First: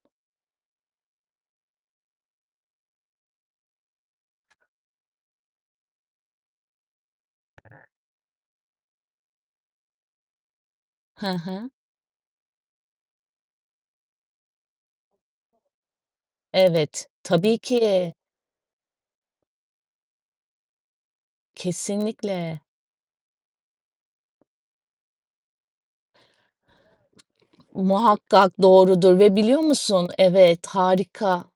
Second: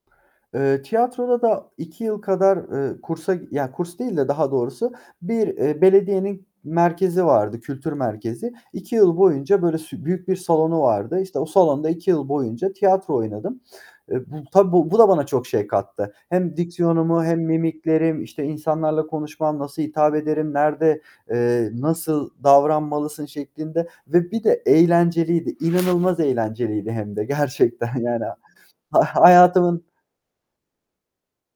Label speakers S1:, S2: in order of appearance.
S1: Eee, tiyatroda da 2 yıl kadar, eee, kursa ya, kurs değil de daha doğrusu, bir, eee, belediyenin merkezi vardı, kültür merkezi. 2 yıl boyunca böyle s büyük bir salonu vardı.
S2: Hı
S1: İşte o
S2: hı.
S1: salonda 2 yıl boyunca tiyatro oynadım. Eee, bu, tabii bu bu da bana çok şey kattı. Hem
S2: Evet,
S1: diksiyonumu, hem
S2: tabii ki.
S1: mimiklerim, işte, insanlarla konuşmam, nasıl hitap ederim, nerede, eee, "Nasıl
S2: Kesinlikle.
S1: davranmalısın?" şeklinde ve bir de eğlenceliydi, inanılmaz eğlenceliydi hem de gerçekten yani.
S2: Muhakkak
S1: Ha
S2: doğrudur ve biliyor
S1: hayatımın
S2: musun Evet, harika.